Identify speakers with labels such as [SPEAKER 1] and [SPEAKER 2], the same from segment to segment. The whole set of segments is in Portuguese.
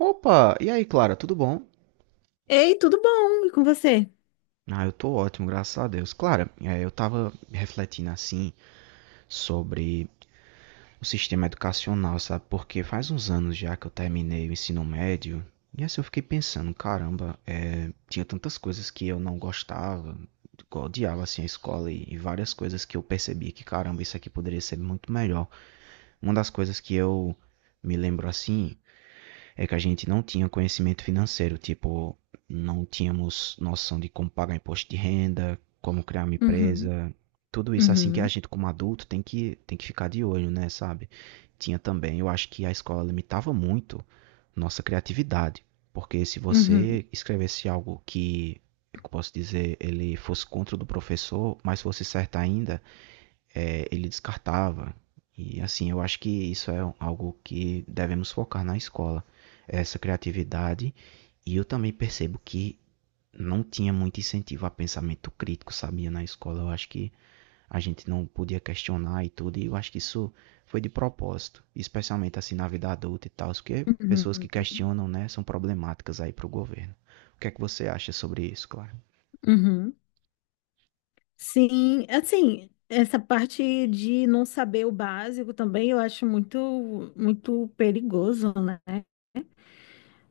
[SPEAKER 1] Opa! E aí, Clara, tudo bom?
[SPEAKER 2] Ei, tudo bom? E com você?
[SPEAKER 1] Ah, eu tô ótimo, graças a Deus. Clara, eu tava refletindo assim sobre o sistema educacional, sabe? Porque faz uns anos já que eu terminei o ensino médio. E assim eu fiquei pensando, caramba, tinha tantas coisas que eu não gostava, que eu odiava assim a escola e várias coisas que eu percebia que, caramba, isso aqui poderia ser muito melhor. Uma das coisas que eu me lembro assim é que a gente não tinha conhecimento financeiro, tipo, não tínhamos noção de como pagar imposto de renda, como criar uma
[SPEAKER 2] Uhum,
[SPEAKER 1] empresa, tudo isso assim que a
[SPEAKER 2] uhum,
[SPEAKER 1] gente como adulto tem que ficar de olho, né, sabe? Tinha também, eu acho que a escola limitava muito nossa criatividade, porque se
[SPEAKER 2] uhum,
[SPEAKER 1] você escrevesse algo que, eu posso dizer, ele fosse contra o do professor, mas fosse certo ainda, ele descartava. E assim, eu acho que isso é algo que devemos focar na escola, essa criatividade. E eu também percebo que não tinha muito incentivo a pensamento crítico, sabia, na escola. Eu acho que a gente não podia questionar e tudo, e eu acho que isso foi de propósito, especialmente assim na vida adulta e tal, porque pessoas que
[SPEAKER 2] uhum,
[SPEAKER 1] questionam, né, são problemáticas aí para o governo. O que é que você acha sobre isso, claro?
[SPEAKER 2] uhum. Sim, assim, essa parte de não saber o básico também eu acho muito, muito perigoso, né?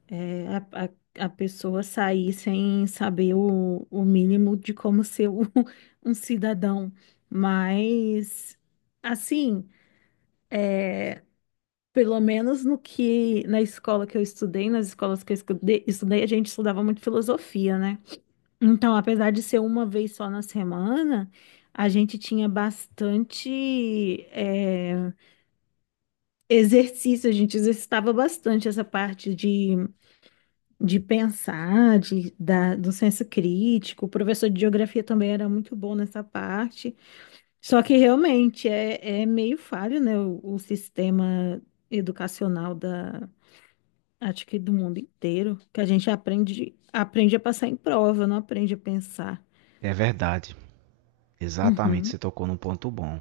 [SPEAKER 2] É, a pessoa sair sem saber o mínimo de como ser um, um cidadão. Mas, assim. é, Pelo menos no que na escola que eu estudei, nas escolas que eu estudei, a gente estudava muito filosofia, né? Então, apesar de ser uma vez só na semana, a gente tinha bastante exercício, a gente exercitava bastante essa parte de pensar, do senso crítico. O professor de geografia também era muito bom nessa parte. Só que realmente é meio falho, né, o sistema educacional da acho que do mundo inteiro, que a gente aprende a passar em prova, não aprende a pensar.
[SPEAKER 1] É verdade. Exatamente, você
[SPEAKER 2] Uhum,
[SPEAKER 1] tocou num ponto bom.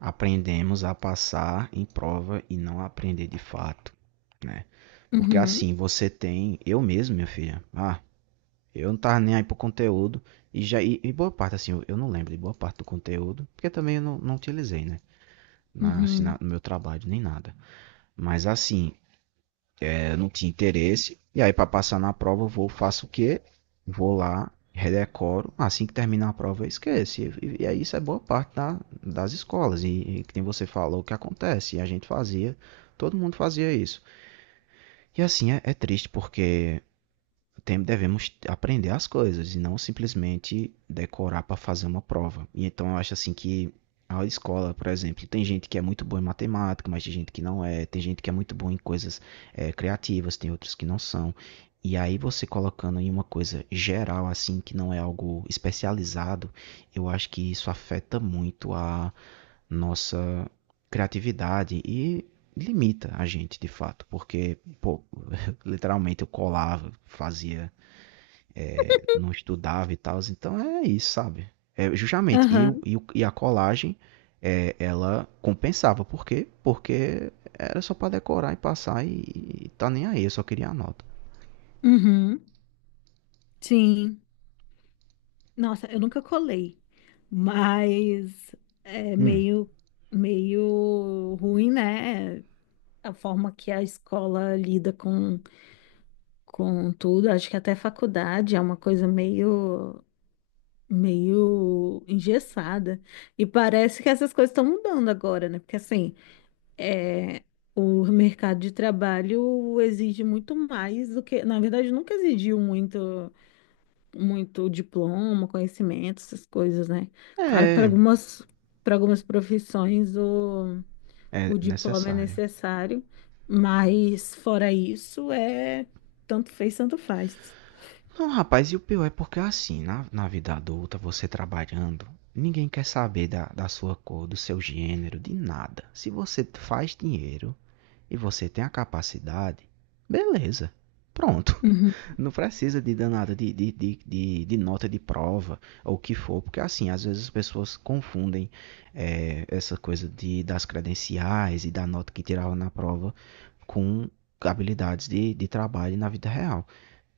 [SPEAKER 1] Aprendemos a passar em prova e não a aprender de fato, né? Porque
[SPEAKER 2] uhum,
[SPEAKER 1] assim, você tem. Eu mesmo, minha filha. Ah, eu não tava nem aí pro conteúdo. E já. E boa parte, assim, eu não lembro de boa parte do conteúdo. Porque também eu não, não utilizei, né? Na, assim, na-
[SPEAKER 2] uhum,
[SPEAKER 1] no meu trabalho, nem nada. Mas assim, eu não tinha interesse. E aí, para passar na prova, eu vou, faço o quê? Vou lá, redecoro. Assim que terminar a prova, eu esqueço. E aí, isso é boa parte da, das escolas. E que nem você falou, que acontece. E a gente fazia, todo mundo fazia isso. E assim, é triste porque tem, devemos aprender as coisas e não simplesmente decorar para fazer uma prova. E então eu acho assim que a escola, por exemplo, tem gente que é muito boa em matemática, mas tem gente que não é, tem gente que é muito boa em coisas criativas, tem outros que não são. E aí você colocando em uma coisa geral, assim, que não é algo especializado, eu acho que isso afeta muito a nossa criatividade e limita a gente, de fato. Porque, pô, literalmente eu colava, fazia não estudava e tal. Então é isso, sabe? É, justamente. E,
[SPEAKER 2] aham,
[SPEAKER 1] e, e a colagem, ela compensava. Por quê? Porque era só pra decorar e passar e tá nem aí. Eu só queria a nota.
[SPEAKER 2] uhum, sim. Nossa, eu nunca colei, mas é
[SPEAKER 1] Hum.
[SPEAKER 2] meio ruim, né? A forma que a escola lida com tudo. Acho que até faculdade é uma coisa meio engessada. E parece que essas coisas estão mudando agora, né? Porque assim. É, o mercado de trabalho exige muito mais do que, na verdade, nunca exigiu muito, muito diploma, conhecimento, essas coisas, né? Claro que para
[SPEAKER 1] É,
[SPEAKER 2] algumas, para algumas profissões o,
[SPEAKER 1] é
[SPEAKER 2] o diploma é
[SPEAKER 1] necessário.
[SPEAKER 2] necessário, mas fora isso é tanto fez, tanto faz.
[SPEAKER 1] Não, rapaz, e o pior é porque assim, na vida adulta, você trabalhando, ninguém quer saber da sua cor, do seu gênero, de nada. Se você faz dinheiro e você tem a capacidade, beleza. Pronto.
[SPEAKER 2] Uhum,
[SPEAKER 1] Não precisa de danada de nota de prova ou o que for, porque assim, às vezes as pessoas confundem essa coisa das credenciais e da nota que tirava na prova com habilidades de trabalho na vida real.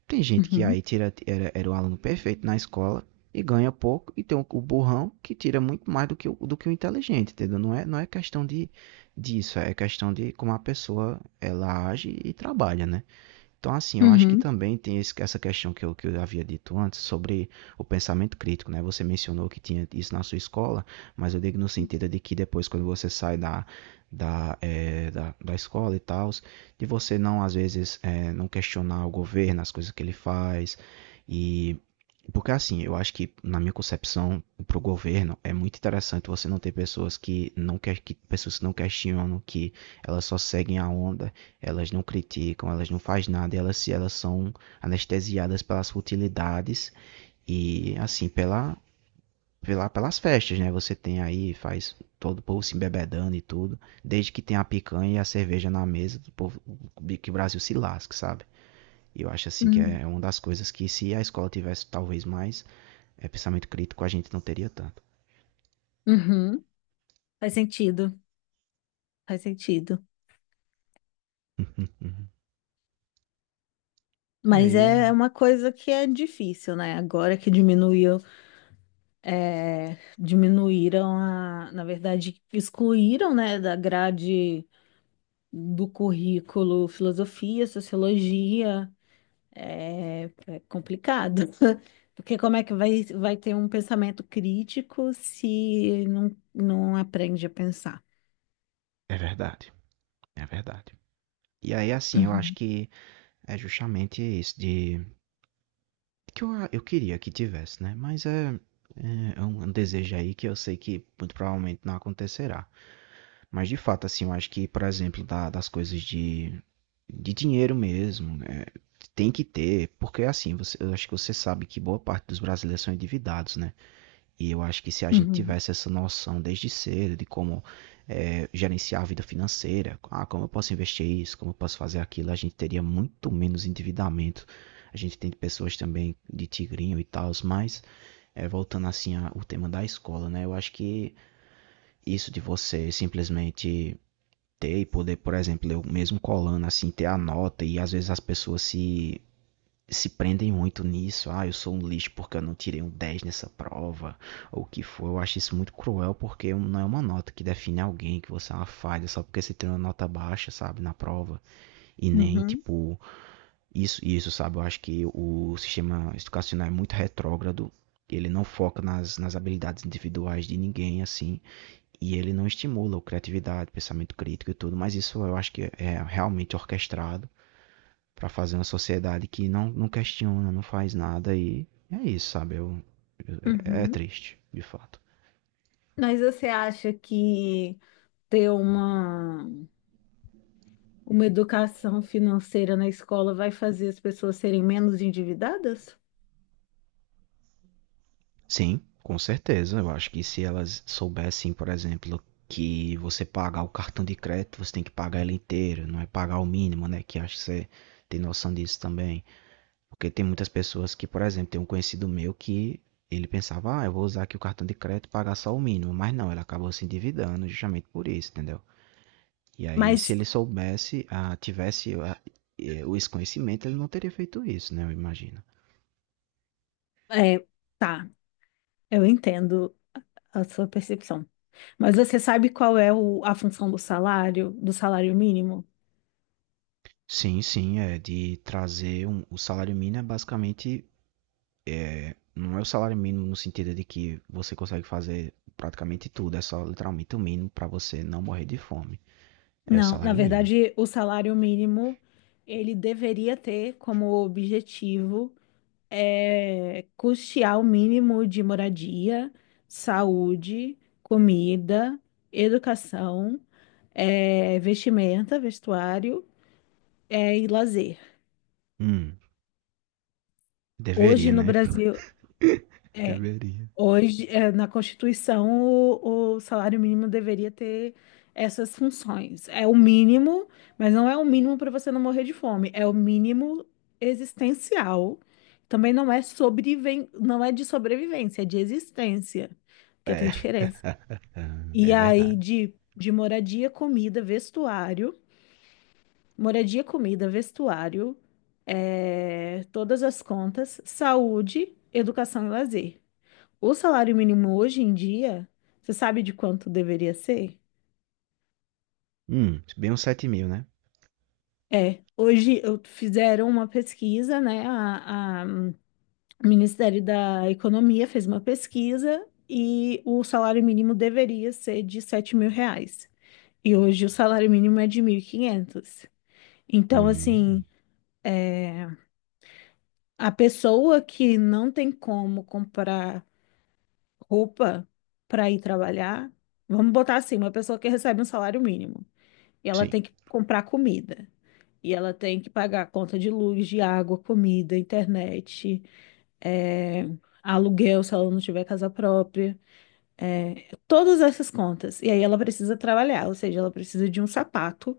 [SPEAKER 1] Tem gente que
[SPEAKER 2] uhum,
[SPEAKER 1] aí tira, era o aluno perfeito na escola e ganha pouco, e tem o burrão que tira muito mais do que do que o inteligente, entendeu? Não é, não é questão disso, é questão de como a pessoa ela age e trabalha, né? Então, assim, eu acho que
[SPEAKER 2] uhum,
[SPEAKER 1] também tem essa questão que eu havia dito antes sobre o pensamento crítico, né? Você mencionou que tinha isso na sua escola, mas eu digo no sentido de que depois, quando você sai da escola e tal, de você não, às vezes, não questionar o governo, as coisas que ele faz. E. Porque, assim, eu acho que, na minha concepção, para o governo, é muito interessante você não ter pessoas que não, pessoas que não questionam, que elas só seguem a onda elas não criticam, elas não fazem nada, elas são anestesiadas pelas futilidades e assim, pelas festas, né? Você tem aí, faz todo o povo se embebedando e tudo. Desde que tem a picanha e a cerveja na mesa, do povo, que o Brasil se lasque, sabe? E eu acho assim que
[SPEAKER 2] uhum,
[SPEAKER 1] é uma das coisas que se a escola tivesse talvez mais pensamento crítico, a gente não teria tanto.
[SPEAKER 2] uhum. Faz sentido, faz sentido.
[SPEAKER 1] é,
[SPEAKER 2] Mas
[SPEAKER 1] e é,
[SPEAKER 2] é uma coisa que é difícil, né? Agora que diminuiu diminuíram na verdade, excluíram, né, da grade do currículo filosofia, sociologia. É complicado, porque como é que vai ter um pensamento crítico se não aprende a pensar?
[SPEAKER 1] é verdade, é verdade. E aí assim, eu acho
[SPEAKER 2] Uhum,
[SPEAKER 1] que é justamente isso de que eu queria que tivesse, né? Mas é um desejo aí que eu sei que muito provavelmente não acontecerá. Mas de fato, assim, eu acho que, por exemplo, das coisas de dinheiro mesmo, né? Tem que ter, porque assim, você, eu acho que você sabe que boa parte dos brasileiros são endividados, né? E eu acho que se a gente
[SPEAKER 2] uhum,
[SPEAKER 1] tivesse essa noção desde cedo de como gerenciar a vida financeira, ah, como eu posso investir isso, como eu posso fazer aquilo, a gente teria muito menos endividamento. A gente tem pessoas também de tigrinho e tal, mas voltando assim ao tema da escola, né? Eu acho que isso de você simplesmente ter e poder, por exemplo, eu mesmo colando assim, ter a nota e às vezes as pessoas se prendem muito nisso. Ah, eu sou um lixo porque eu não tirei um 10 nessa prova, ou o que for. Eu acho isso muito cruel porque não é uma nota que define alguém, que você é uma falha só porque você tem uma nota baixa, sabe, na prova. E nem,
[SPEAKER 2] uhum,
[SPEAKER 1] tipo, isso, sabe? Eu acho que o sistema educacional é muito retrógrado. Ele não foca nas habilidades individuais de ninguém, assim. E ele não estimula a criatividade, pensamento crítico e tudo. Mas isso eu acho que é realmente orquestrado para fazer uma sociedade que não, não questiona, não faz nada e é isso, sabe? É
[SPEAKER 2] uhum.
[SPEAKER 1] triste, de fato.
[SPEAKER 2] Mas você acha que ter uma educação financeira na escola vai fazer as pessoas serem menos endividadas?
[SPEAKER 1] Sim, com certeza. Eu acho que se elas soubessem, por exemplo, que você pagar o cartão de crédito, você tem que pagar ele inteiro, não é pagar o mínimo, né? Que acho que você tem noção disso também. Porque tem muitas pessoas que, por exemplo, tem um conhecido meu que ele pensava, ah, eu vou usar aqui o cartão de crédito e pagar só o mínimo. Mas não, ele acabou se endividando justamente por isso, entendeu? E aí, se
[SPEAKER 2] Mas
[SPEAKER 1] ele soubesse, tivesse o desconhecimento, ele não teria feito isso, né? Eu imagino.
[SPEAKER 2] é, tá, eu entendo a sua percepção. Mas você sabe qual é a função do salário mínimo?
[SPEAKER 1] Sim, sim, é de trazer um, o salário mínimo é basicamente não é o salário mínimo no sentido de que você consegue fazer praticamente tudo, é só literalmente o mínimo para você não morrer de fome. É o
[SPEAKER 2] Não, na
[SPEAKER 1] salário mínimo.
[SPEAKER 2] verdade, o salário mínimo ele deveria ter como objetivo custear o mínimo de moradia, saúde, comida, educação, vestimenta, vestuário, e lazer.
[SPEAKER 1] Hum,
[SPEAKER 2] Hoje
[SPEAKER 1] deveria,
[SPEAKER 2] no
[SPEAKER 1] né?
[SPEAKER 2] Brasil, é,
[SPEAKER 1] Deveria.
[SPEAKER 2] hoje, na Constituição, o salário mínimo deveria ter essas funções. É o mínimo, mas não é o mínimo para você não morrer de fome, é o mínimo existencial. Também não é não é de sobrevivência, é de existência, porque tem
[SPEAKER 1] É.
[SPEAKER 2] diferença. E
[SPEAKER 1] É
[SPEAKER 2] aí,
[SPEAKER 1] verdade.
[SPEAKER 2] de moradia, comida, vestuário, todas as contas, saúde, educação e lazer. O salário mínimo hoje em dia, você sabe de quanto deveria ser?
[SPEAKER 1] Bem uns 7.000, né?
[SPEAKER 2] É, hoje fizeram uma pesquisa, né? O Ministério da Economia fez uma pesquisa e o salário mínimo deveria ser de R$ 7.000. E hoje o salário mínimo é de 1.500. Então, assim,
[SPEAKER 1] Hum,
[SPEAKER 2] é, a pessoa que não tem como comprar roupa para ir trabalhar, vamos botar assim, uma pessoa que recebe um salário mínimo. E ela
[SPEAKER 1] sim.
[SPEAKER 2] tem que comprar comida. E ela tem que pagar a conta de luz, de água, comida, internet, é, aluguel, se ela não tiver casa própria. Todas essas contas. E aí ela precisa trabalhar, ou seja, ela precisa de um sapato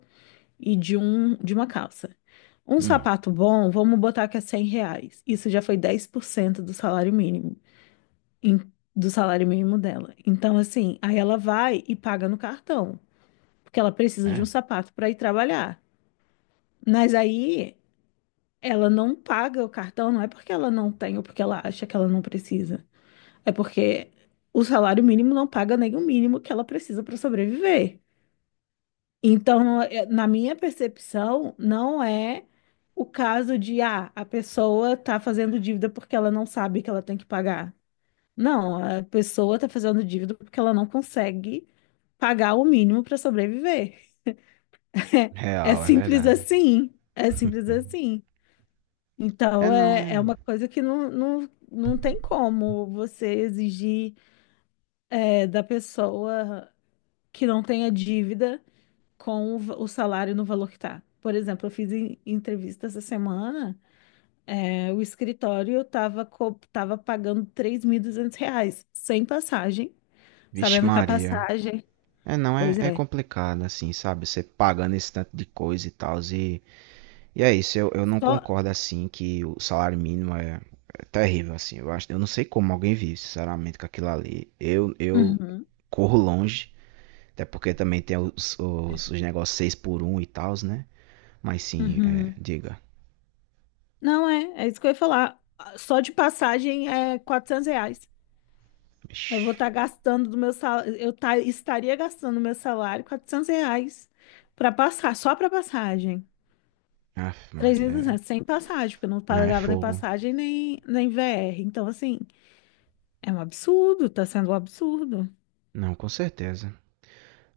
[SPEAKER 2] e de uma calça. Um
[SPEAKER 1] Hum,
[SPEAKER 2] sapato bom, vamos botar que é R$ 100. Isso já foi 10% do salário mínimo, em- do salário mínimo dela. Então, assim, aí ela vai e paga no cartão, porque ela precisa de um
[SPEAKER 1] é.
[SPEAKER 2] sapato para ir trabalhar. Mas aí, ela não paga o cartão, não é porque ela não tem ou porque ela acha que ela não precisa. É porque o salário mínimo não paga nem o mínimo que ela precisa para sobreviver. Então, na minha percepção, não é o caso de, ah, a pessoa tá fazendo dívida porque ela não sabe que ela tem que pagar. Não, a pessoa tá fazendo dívida porque ela não consegue pagar o mínimo para sobreviver. É
[SPEAKER 1] Real, é
[SPEAKER 2] simples
[SPEAKER 1] verdade.
[SPEAKER 2] assim. É simples assim.
[SPEAKER 1] É
[SPEAKER 2] Então,
[SPEAKER 1] não,
[SPEAKER 2] é
[SPEAKER 1] é.
[SPEAKER 2] uma coisa que não tem como você exigir da pessoa que não tenha dívida com o salário no valor que tá. Por exemplo, eu fiz entrevista essa semana, o escritório estava co tava pagando R$ 3.200, sem passagem,
[SPEAKER 1] Vixe
[SPEAKER 2] sabendo que a
[SPEAKER 1] Maria.
[SPEAKER 2] passagem,
[SPEAKER 1] É não,
[SPEAKER 2] pois
[SPEAKER 1] é
[SPEAKER 2] é,
[SPEAKER 1] complicado, assim, sabe? Você pagando esse tanto de coisa e tal. E é isso, eu não
[SPEAKER 2] só...
[SPEAKER 1] concordo assim que o salário mínimo é terrível, assim. Eu acho, eu não sei como alguém vive, sinceramente, com aquilo ali. Eu
[SPEAKER 2] Uhum,
[SPEAKER 1] corro longe, até porque também tem os negócios 6 por um e tal, né? Mas sim,
[SPEAKER 2] uhum.
[SPEAKER 1] diga.
[SPEAKER 2] Não é, é isso que eu ia falar. Só de passagem é R$ 400. Eu vou
[SPEAKER 1] Ixi,
[SPEAKER 2] estar gastando do meu salário, eu estaria gastando do meu salário R$ 400 para passar, só para passagem.
[SPEAKER 1] Aff,
[SPEAKER 2] Três mil
[SPEAKER 1] Maria,
[SPEAKER 2] e
[SPEAKER 1] é.
[SPEAKER 2] duzentos sem passagem, porque eu não
[SPEAKER 1] Não, é
[SPEAKER 2] pagava nem
[SPEAKER 1] fogo.
[SPEAKER 2] passagem nem VR. Então, assim, é um absurdo, tá sendo um absurdo.
[SPEAKER 1] Não, com certeza.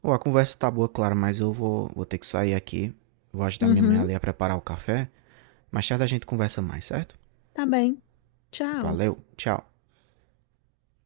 [SPEAKER 1] Ô, a conversa tá boa, claro, mas eu vou ter que sair aqui. Vou ajudar minha mãe
[SPEAKER 2] Uhum,
[SPEAKER 1] ali a preparar o café. Mais tarde a gente conversa mais, certo?
[SPEAKER 2] tá bem. Tchau.
[SPEAKER 1] Valeu, tchau.